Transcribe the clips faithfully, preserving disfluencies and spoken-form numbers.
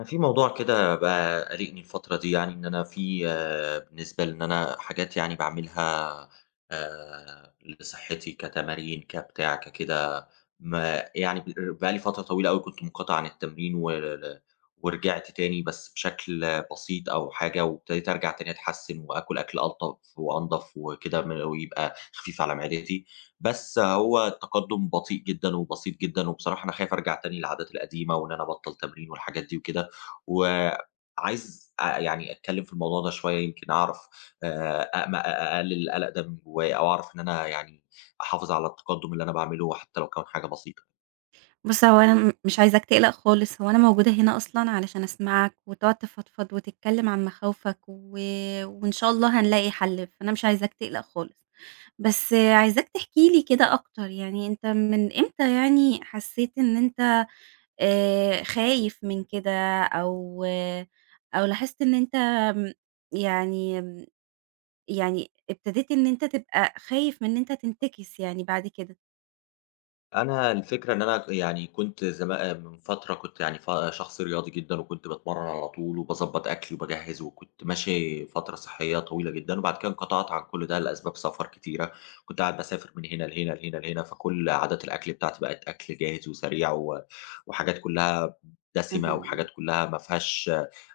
أنا في موضوع كده بقى قلقني الفترة دي، يعني إن أنا في آآ، بالنسبة لإن أنا حاجات يعني باعملها آآ، لصحتي كتمارين كبتاع ككده. ما يعني ب بقى لي فترة طويلة أوي كنت منقطع عن التمرين وال ورجعت تاني بس بشكل بسيط أو حاجة، وابتديت أرجع تاني أتحسن وآكل أكل ألطف وأنضف وكده م ويبقى خفيف على معدتي. بس هو التقدم بطيء جدًا وبسيط جدًا، وبصراحة أنا خايف أرجع تاني للعادات القديمة وإن أنا أبطّل تمرين والحاجات دي وكده. وعايز أ يعني أتكلّم في الموضوع ده شوية يمكن أعرف آآ أأم أقلل القلق ده من جوّايا أو أعرف إن أنا يعني أحافظ على التقدُّم اللي أنا باعمله حتّى لو كان حاجة بسيطة. بُص، هو أنا م مش عايزاك تقلق خالص، هو أنا موجودة هنا أصلًا علشان أسمعك وتقعد تفضفض وتتكلم عن مخاوفك و وإن شاء الله هنلاقي حل، فأنا مش عايزاك تقلق خالص. بس عايزاك تحكي لي كده أكتر، يعني أنت من إمتى يعني حسيت إن أنت آآ خايف من كده أو آه، أو لاحظت إن أنت م يعني م يعني ابتديت إن أنت تبقى خايف من إن أنت تنتكس يعني بعد كده؟ أنا الفكرة إن أنا يعني كنت زما من فترة كنت يعني ف شخص رياضي جدًا، وكنت باتمرّن على طول وباضبّط أكلي وباجهّز، وكنت ماشي فترة صحّية طويلة جدًا، وبعد كده انقطعت عن كل ده لأسباب سفر كتيرة. كنت قاعد باسافر من هنا لهنا، لهنا، لهنا، فكل عادات الأكل بتاعتي بقت أكل جاهز وسريع و وحاجات كلّها دسمة وحاجات اهم، كلّها ما فيهاش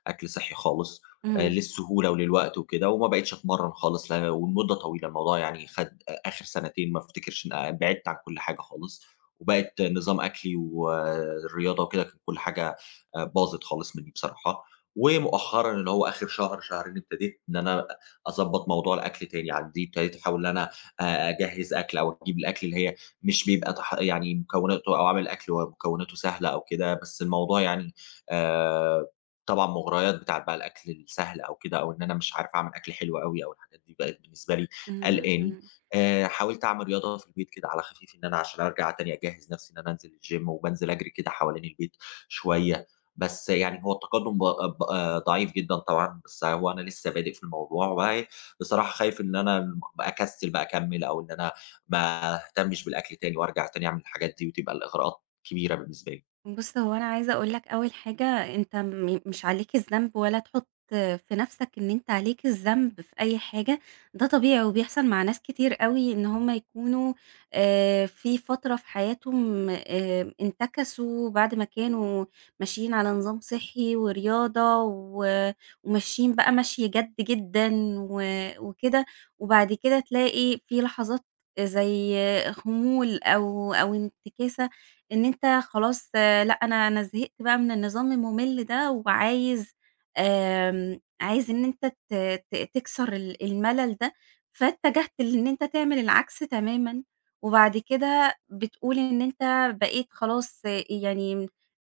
أكل صحّي خالص، آآ اهم، للسهولة وللوقت وكده، وما بقيتش أتمرّن خالص لا ولمدة طويلة. الموضوع يعني خَد آخر سنتين، ما أفتكرش إن بعدت عن كل حاجة خالص. وبقت نظام أكلي والرياضة وكده كانت كل حاجة آآ باظت خالص منّي بصراحة. ومؤخرًا اللي هو آخر شهر، شهرين ابتديت إن أنا أضبّط موضوع الأكل تاني. عندي ابتديت أحاول إن أنا آآ أجهّز أكل أو أجيب الأكل اللي هي مش بيبقى تح يعني مكوناته أو أعمل أكل ومكوناته سهلة أو كده. بس الموضوع يعني آآ طبعًا مغريات بتاعة بقى الأكل السهل أو كده، أو إن أنا مش عارف أعمل أكل حلو أوي أو الحاجات دي بقت بالنسبة لي اهم، قلقاني. اهم. آآ حاولت أعمل رياضة في البيت كده على خفيف، إن أنا عشان أرجع تاني أجهّز نَفْسي إن أنا أنزل الgym، وبانزل أجري كده حوالين البيت شوية. بس يعني هو التقدُّم ب ب آه، ضعيف جدًا طبعًا، بس هو أنا لسه بادئ في الموضوع وبعي بصراحة خايف إن أنا م أكسِّل بقى أكمّل أو إن أنا ما أهتمش بالأكل تاني وأرجع تاني أعمل الحاجات دي وتبقى الإغراءات كبيرة بالنسبة لي. بُص، هو أنا عايزة أقول لك أول حاجة. أنت م مش عليك الذنب ولا تحُط في نَفْسك إن أنت عليك الذنب في أي حاجة، ده طبيعي وبيحصل مع ناس كتير أوي إن هم يكونوا آآ في فترة في حياتهم آآ انتكسوا بعد ما كانوا ماشيين على نظام صحّي ورياضة و وماشيين بقى مَشْي جَد جدًا و وكده. وبعد كده تلاقي في لحظات زي خمول أو أو انتكاسة، إن أنت خلاص، آآ لأ، أنا أنا زهقت بقى من النظام المُمِل ده وعايز، آمم، عايز إن أنت ت ت تكسر ال الملل ده، فاتجهت لإن أنت تعمل العكس تمامًا. وبعد كده بتقول إن أنت بقيت خلاص، آه، يعني من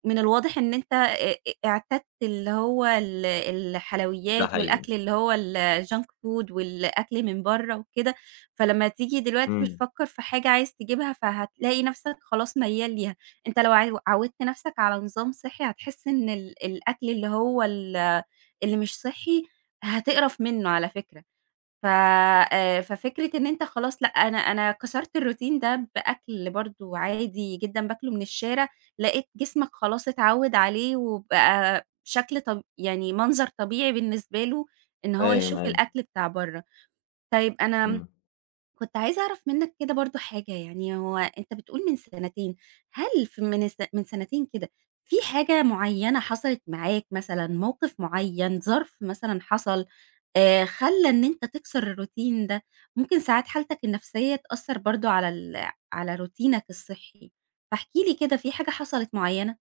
من الواضح إن أنت أ أ اعتدت اللي هو ال ده الحلويات حقيقي. والأكل اللي هو الjunk food والأكل من برّه وكده، فلمّا تيجي دلوقتي إمم، بتفكّر في حاجة عايز تجيبها فهتلاقي نَفْسك خلاص ميّال ليها. أنت لو عو عوّدت نَفْسك على نظام صحّي هتحس إن ال الأكل اللي هو ال اللي مش صحّي هتقرف منّه على فكرة. ف آآ، ففكرة إن أنت خلاص لأ، أنا أنا كسرت الروتين ده بأكل برضه عادي جدًا باكله من الشارع، لقيت جسمك خلاص اتعوّد عليه وبقى شكل، طب يعني منظر طبيعي بالنسبة له إن هو فاهم يشوف أيوه. الأكل بتاع برّه. طيب، أنا إمم. كنت عايزة أعرف منّك كده برضه حاجة، يعني هو أنت بتقول من سنتين، هل في من الس من سنتين كده في حاجة معيّنة حصلت معاك مثلًا، موقف معيّن، ظرف مثلًا حصل، آآ خلّى إن أنت تكسر الروتين ده؟ ممكن ساعات حالتك النفسية تأثّر برضه على ال على روتينك الصحّي، فاحكِ لي كده في حاجة حصلت معيّنة؟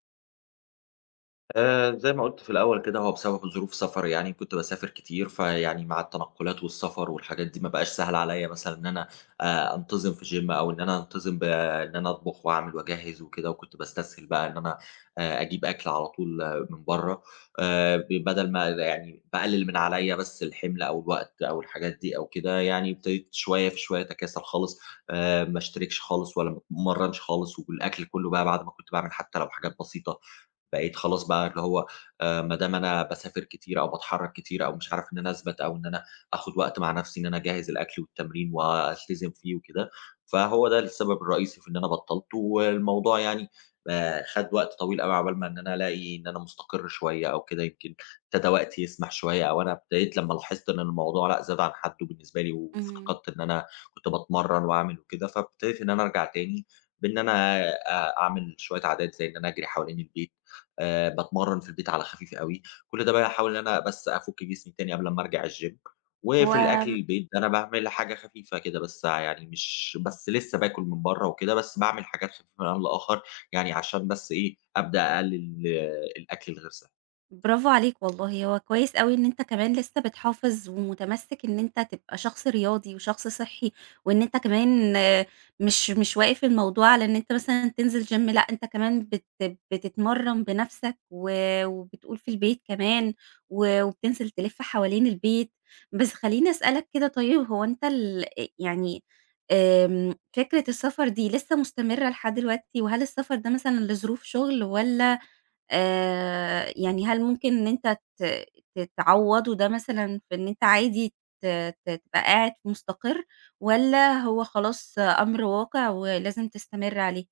آآ، زي ما قُلت في الأول كده، هو بسبب ظروف سفر يعني، كنت باسافر كتير، فيعني مع التنقلات والسفر والحاجات دي، ما بقاش سهل عليَّ مثلًا إن أنا آآ، أنتظم في gym أو إن أنا أنتظم بإن أنا أطبخ وأعمل وأجهّز وكده، وكنت باستسهل بقى إن أنا آآ، أجيب أكل على طول آه، من برّه. آآ، ب بدل ما يعني باقلل من عليَّ بس الحمل أو الوقت أو الحاجات دي أو كده، يعني ابتديت شوية في شوية أتكاسل خالص. آآ، ما أشتركش خالص ولا ما أتمرنش خالص، والأكل كله بقى بعد ما كنت باعمل حتى لو حاجات بسيطة بقيت خلاص بقى اللي هو آآ ما دام أنا باسافر كتير أو باتحرّك كتير أو مش عارف إن أنا أثبت أو إن أنا آخُد وقت مع نَفْسي إن أنا أجهّز الأكل والتمرين وألتزم فيه وكده. فهو ده السبب الرئيسي في إن أنا بطّلت، والموضوع يعني آآ خَد وقت طويل أوي عقبال ما إن أنا ألاقي إن أنا مُستقِر شوية أو كده، يمكن ابتدى وقتي يسمح شوية. أو أنا ابتديت لمّا لاحظت إن الموضوع لأ، زاد عن حدّه بالنسبة لي إمم. وافتقدت إن أنا كنت باتمرّن وأعمل وكده، فابتديت إن أنا أرجع تاني بإن أنا آآ أعمل شوية عادات زي إن أنا أجري حوالين البيت. آآ باتمرّن في البيت على خفيف أوي. كل ده باحاول إن أنا بس أفُك جسمي تاني قبل أمّا أرجع الgym. هو وفي الأكل البيت ده أنا باعمل حاجة خفيفة كده، بس يعني مش بس لسه باكل من برّه وكده، بس باعمل حاجات خفيفة من آن لآخر، يعني عشان بس إيه، أبدأ أقلل آه، الأكل الغير صحّي. برافو عليك والله، هو كويس أوي إن أنت كمان لسه بتحافظ ومتمسّك إن أنت تبقى شخص رياضي وشخص صحّي، وإن أنت كمان آه، مش مش واقف الموضوع على إن أنت مثلًا تنزل gym، لأ، أنت كمان بت بتتمرّن بنَفْسك و وبتقول في البيت كمان و وبتنزل تلِف حوالين البيت. بس خلّيني أسألك كده. طيب، هو أنت ال أ يعني آمم، فكرة السفر دي لسه مستمرة لحد دلوقتي، وهل السفر ده مثلًا لظروف شُغل، والّا آآ، يعني هل ممكن إن أنت ت ت تعوّضه ده مثلًا في إن أنت عادي ت ت تبقى قاعد مستقر، والّا هو خلاص أمر واقع ولازم تستمر عليه؟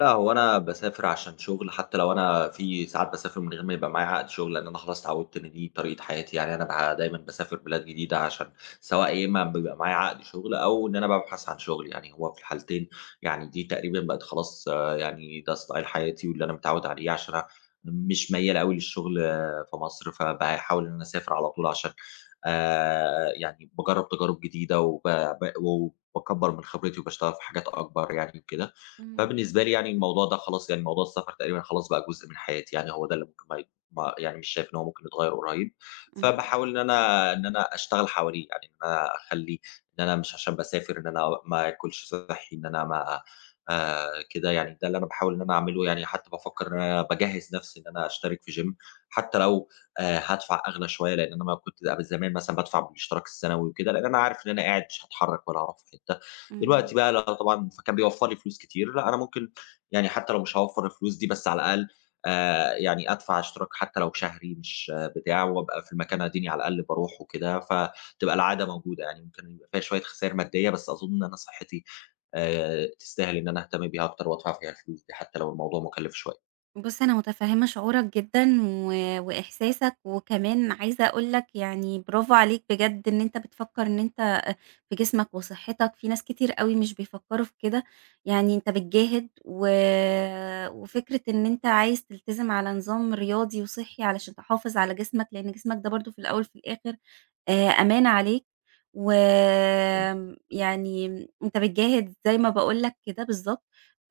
لأ، هو أنا باسافر عشان شغل. حتى لو أنا في ساعات باسافر من غير ما يبقى معايا عقد شغل، لأن أنا خلاص اتعودت إن دي طريقة حياتي. يعني أنا بقى دايمًا باسافر بلاد جديدة، عشان سواء يا إما بيبقى معايا عقد شغل أو إن أنا بابحث عن شغل، يعني هو في الحالتين يعني دي تقريبًا بقت خلاص آه، يعني ده ستايل حياتي واللي أنا متعود عليه، عشان أنا مش ميّال أوي للشغل آه، في مصر. فباحاول إن أنا أسافر على طول عشان آآ، يعني باجرّب تجارب جديدة وب ب وباكبّر من خبرتي وباشتغل في حاجات أكبر يعني وكده. إمم، فبالنسبة لي يعني الموضوع ده خلاص، يعني موضوع السفر تقريبًا خلاص بقى جزء من حياتي، يعني هو ده اللي ممكن ما ي ما يعني مش شايف إن هو ممكن يتغيّر قريب. إمم، فباحاول إن أنا إن أنا أشتغل حواليه، يعني إن أنا أخلّي إن أنا مش عشان باسافر إن أنا ما آكلش صحّي، إن أنا ما آآ كده يعني، ده اللي أنا باحاول إن أنا أعمله يعني. حتى بافكّر إن أنا باجهّز نَفْسي إن أنا أشترك في gym حتى لو آآ هادفع أغلى شوية، لإن أنا ما كنت أب زمان مثلًا بادفع بالاشتراك السنوي وكده، لإن أنا عارف إن أنا قاعد مش هاتحرّك ولا هاروح في حتّة. دلوقتي إمم. بقى لأ طبعًا، فكان بيوفّر لي فلوس كتير، لأ أنا ممكن يعني حتى لو مش هاوفّر الفلوس دي، بس على الأقل آآ يعني أدفع اشتراك حتى لو شهري مش بتاع، وأبقى في المكان أديني على الأقل باروح وكده، فتبقى العادة موجودة يعني. ممكن يبقى فيها شوية خسائر مادية، بس أظن إن أنا صحّتي آآ تستاهل إن أنا أهتم بيها أكتر وأدفع فيها الفلوس دي، حتى لو الموضوع مُكلِّف شوية. بُص، أنا متفهمة شعورك جدًا و وإحساسك، وكمان عايزة أقول لك يعني برافو عليك بجد إن أنت بتفكر إن أنت في جسمك وصحتك، في ناس كتير أوي مش بيفكّروا في كده، يعني أنت بتجاهد، و وفكرة إن أنت عايز تلتزم على نظام رياضي وصحّي علشان تحافظ على جسمك، لإن جسمك ده برضه في الأول في الآخر آآ أمانة عليك. إمم، وآمم يعني أنت بتجاهد زي ما باقول لك كده بالضبط.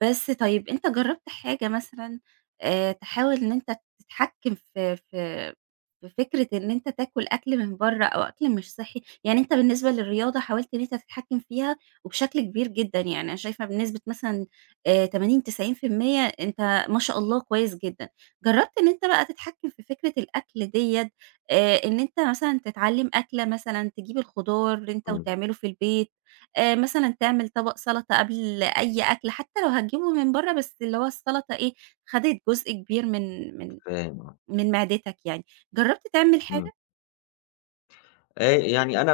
بس طيب، أنت جرّبت حاجة مثلًا آآ تحاول إن أنت تتحكّم في في في فكرة إن أنت تاكل أكل من برّه أو أكل مش صحّي؟ يعني أنت بالنسبة للرياضة حاولت إن أنت تتحكّم فيها وبشكل كبير جدًا، يعني أنا شايفة بنسبة مثلًا آآ ثمانين، تسعين في المية أنت ما شاء الله كويس جدًا. جرّبت إن أنت بقى تتحكّم في فكرة الأكل ديّة، آآ إن أنت مثلًا تتعلّم أكلة مثلًا، تجيب الخضار أنت إمم، وتعمله في البيت، آآ مثلًا تعمل طبق سَلطة قبل أي أكلة، حتى لو هتجيبه من برّه، بس اللي هو السَلطة إيه، خدت جزء كبير من من فاهم آه، من معدتك يعني. جرّبت تعمل إمم. حاجة؟ آآ يعني أنا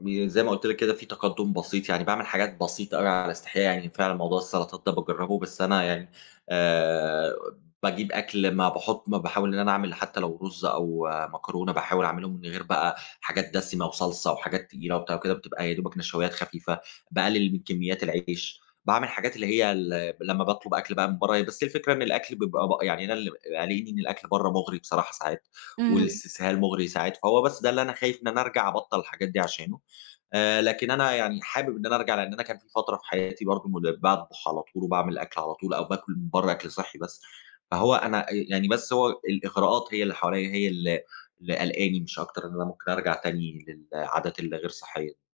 ب زي ما قُلت لك كده، في تقدُّم بسيط، يعني باعمل حاجات بسيطة أوي على استحياء، يعني فعلًا موضوع السلطات ده باجرّبه. بس أنا يعني آآ باجيب أكل ما باحُط ما باحاول إن أنا أعمل حتى لو رُز أو آه، مكرونة، باحاول أعملهم من غير بقى حاجات دسمة وصلصة وحاجات تقيلة وبتاع وكده، بتبقى يا دوبك نشويات خفيفة. باقلِّل من كميات العيش، باعمل حاجات اللي هي ال لمّا باطلب أكل بقى من برّه، بس الفكرة إن الأكل بيبقى ب يعني أنا اللي قالقني إن الأكل برّه مُغري بصراحة ساعات. إمم. والاستسهال مغري ساعات، فهو بس ده اللي أنا خايف إن أنا أرجع أبطّل الحاجات دي عشانه. آآ لكن أنا يعني حابب إن أنا أرجع، لإن أنا كان في فترة في حياتي برضه مد باطبخ على طول وباعمل أكل على طول أو باكل من برّه أكل صحّي بس. فهو أنا آآ يعني بس هو الإغراءات هي اللي حواليّا هي ال اللي قلقاني مش أكتر، إن أنا ممكن أرجع تاني للعادات اللي غير صحّية.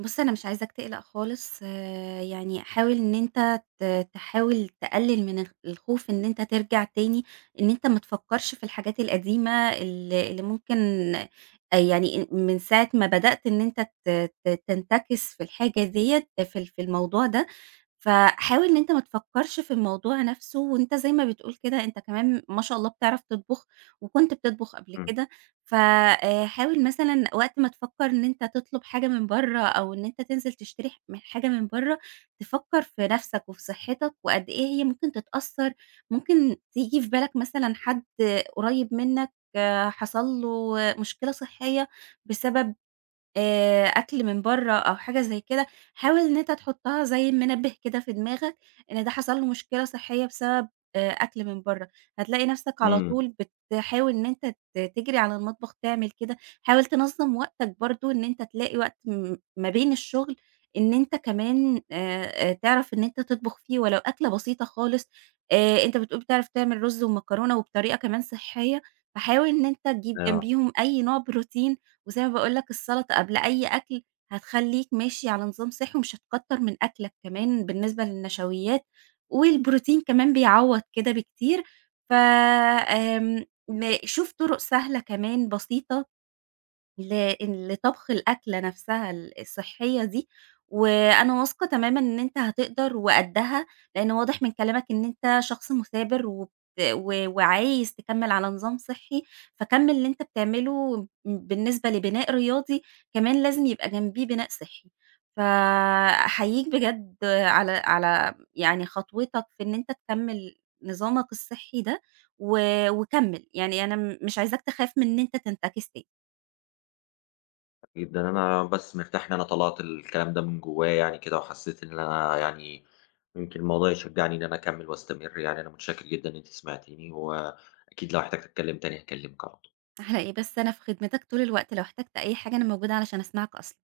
بُص، أنا مش عايزاك تقلق خالص، آآ، يعني حاول إن أنت ت تحاول تقلل من الخ الخوف إن أنت ترجع تاني، إن أنت ما تفكّرش في الحاجات القديمة ال اللي ممكن، آآ، يعني أ من ساعة ما بدأت إن أنت ت ت تنتكس في الحاجة ديّة في ال في الموضوع ده، فحاول إن أنت ما تفكّرش في الموضوع نَفْسه. وأنت زي ما بتقول كده أنت كمان ما شاء الله بتعرف تطبخ، وكنت بتطبخ قبل إمم، كده، ف آآ حاول مثلًا وقت ما تفكّر إن أنت تطلب حاجة من برّه أو إن أنت تنزل تشتري ح من حاجة من برّه، تفكّر في نَفْسك وفي صحّتك وقد إيه هي ممكن تتأثّر. ممكن تيجي في بالك مثلًا حد قريّب منّك، آه، حصل له مشكلة صحّية بسبب آآ أكل من برّه أو حاجة زي كده، حاول إن أنت تحطها زي منبه كده في دماغك، إن ده حصل له مشكلة صحية بسبب آآ أكل من برّه، هتلاقي نفسك على إمم، طول بتحاول إن أنت ت تجري على المطبخ تعمل كده. حاول تنظّم وقتك برضه، إن أنت تلاقي وقت م ما بين الشغل إن أنت كمان آآ تعرف إن أنت تطبخ فيه ولو أكلة بسيطة خالص، آآ أنت بتقول بتعرف تعمل رز ومكرونة وبطريقة كمان صحية، فحاول إن أنت تجيب آه. جنبيهم أي نوع بروتين، وزي ما باقول لك السلطة قبل أي أكل هتخلّيك ماشي على نظام صحّي ومش هتكتّر من أكلك كمان بالنسبة للنشويات، والبروتين كمان بيعوّض كده بكتير. ف آمم م شوف طُرق سهلة كمان بسيطة ل لطبخ الأكلة نفسها ال الصحية دي، وأنا واثقة تمامًا إن أنت هتقدر وقدّها، لإن واضح من كلامك إن أنت شخص مثابر وبت و وعايز تكمّل على نظام صحّي، فكمّل اللي أنت بتعمله، م بالنسبة لبناء رياضي كمان لازم يبقى جنبيه بناء صحّي، فأحييك بجد على على يعني خطوتك في إن أنت تكمّل نظامك الصحّي ده، و وكمّل، يعني أنا م مش عايزاك تخاف من إن أنت تنتكس تاني. جدًا، أنا بس مرتاح إن أنا طلعت الكلام ده من جوايا يعني كده، وحسيت إن أنا يعني يمكن الموضوع يشجعني إن أنا أكمّل وأستمر يعني. أنا متشكر جدًا إن أنتِ سمعتيني، وأكيد لو احتجت أتكلّم تاني هاكلّمِك على طول. على إيه بس، أنا في خدمتك طول الوقت، لو احتجت أي حاجة أنا موجودة علشان أسمعك أصلًا.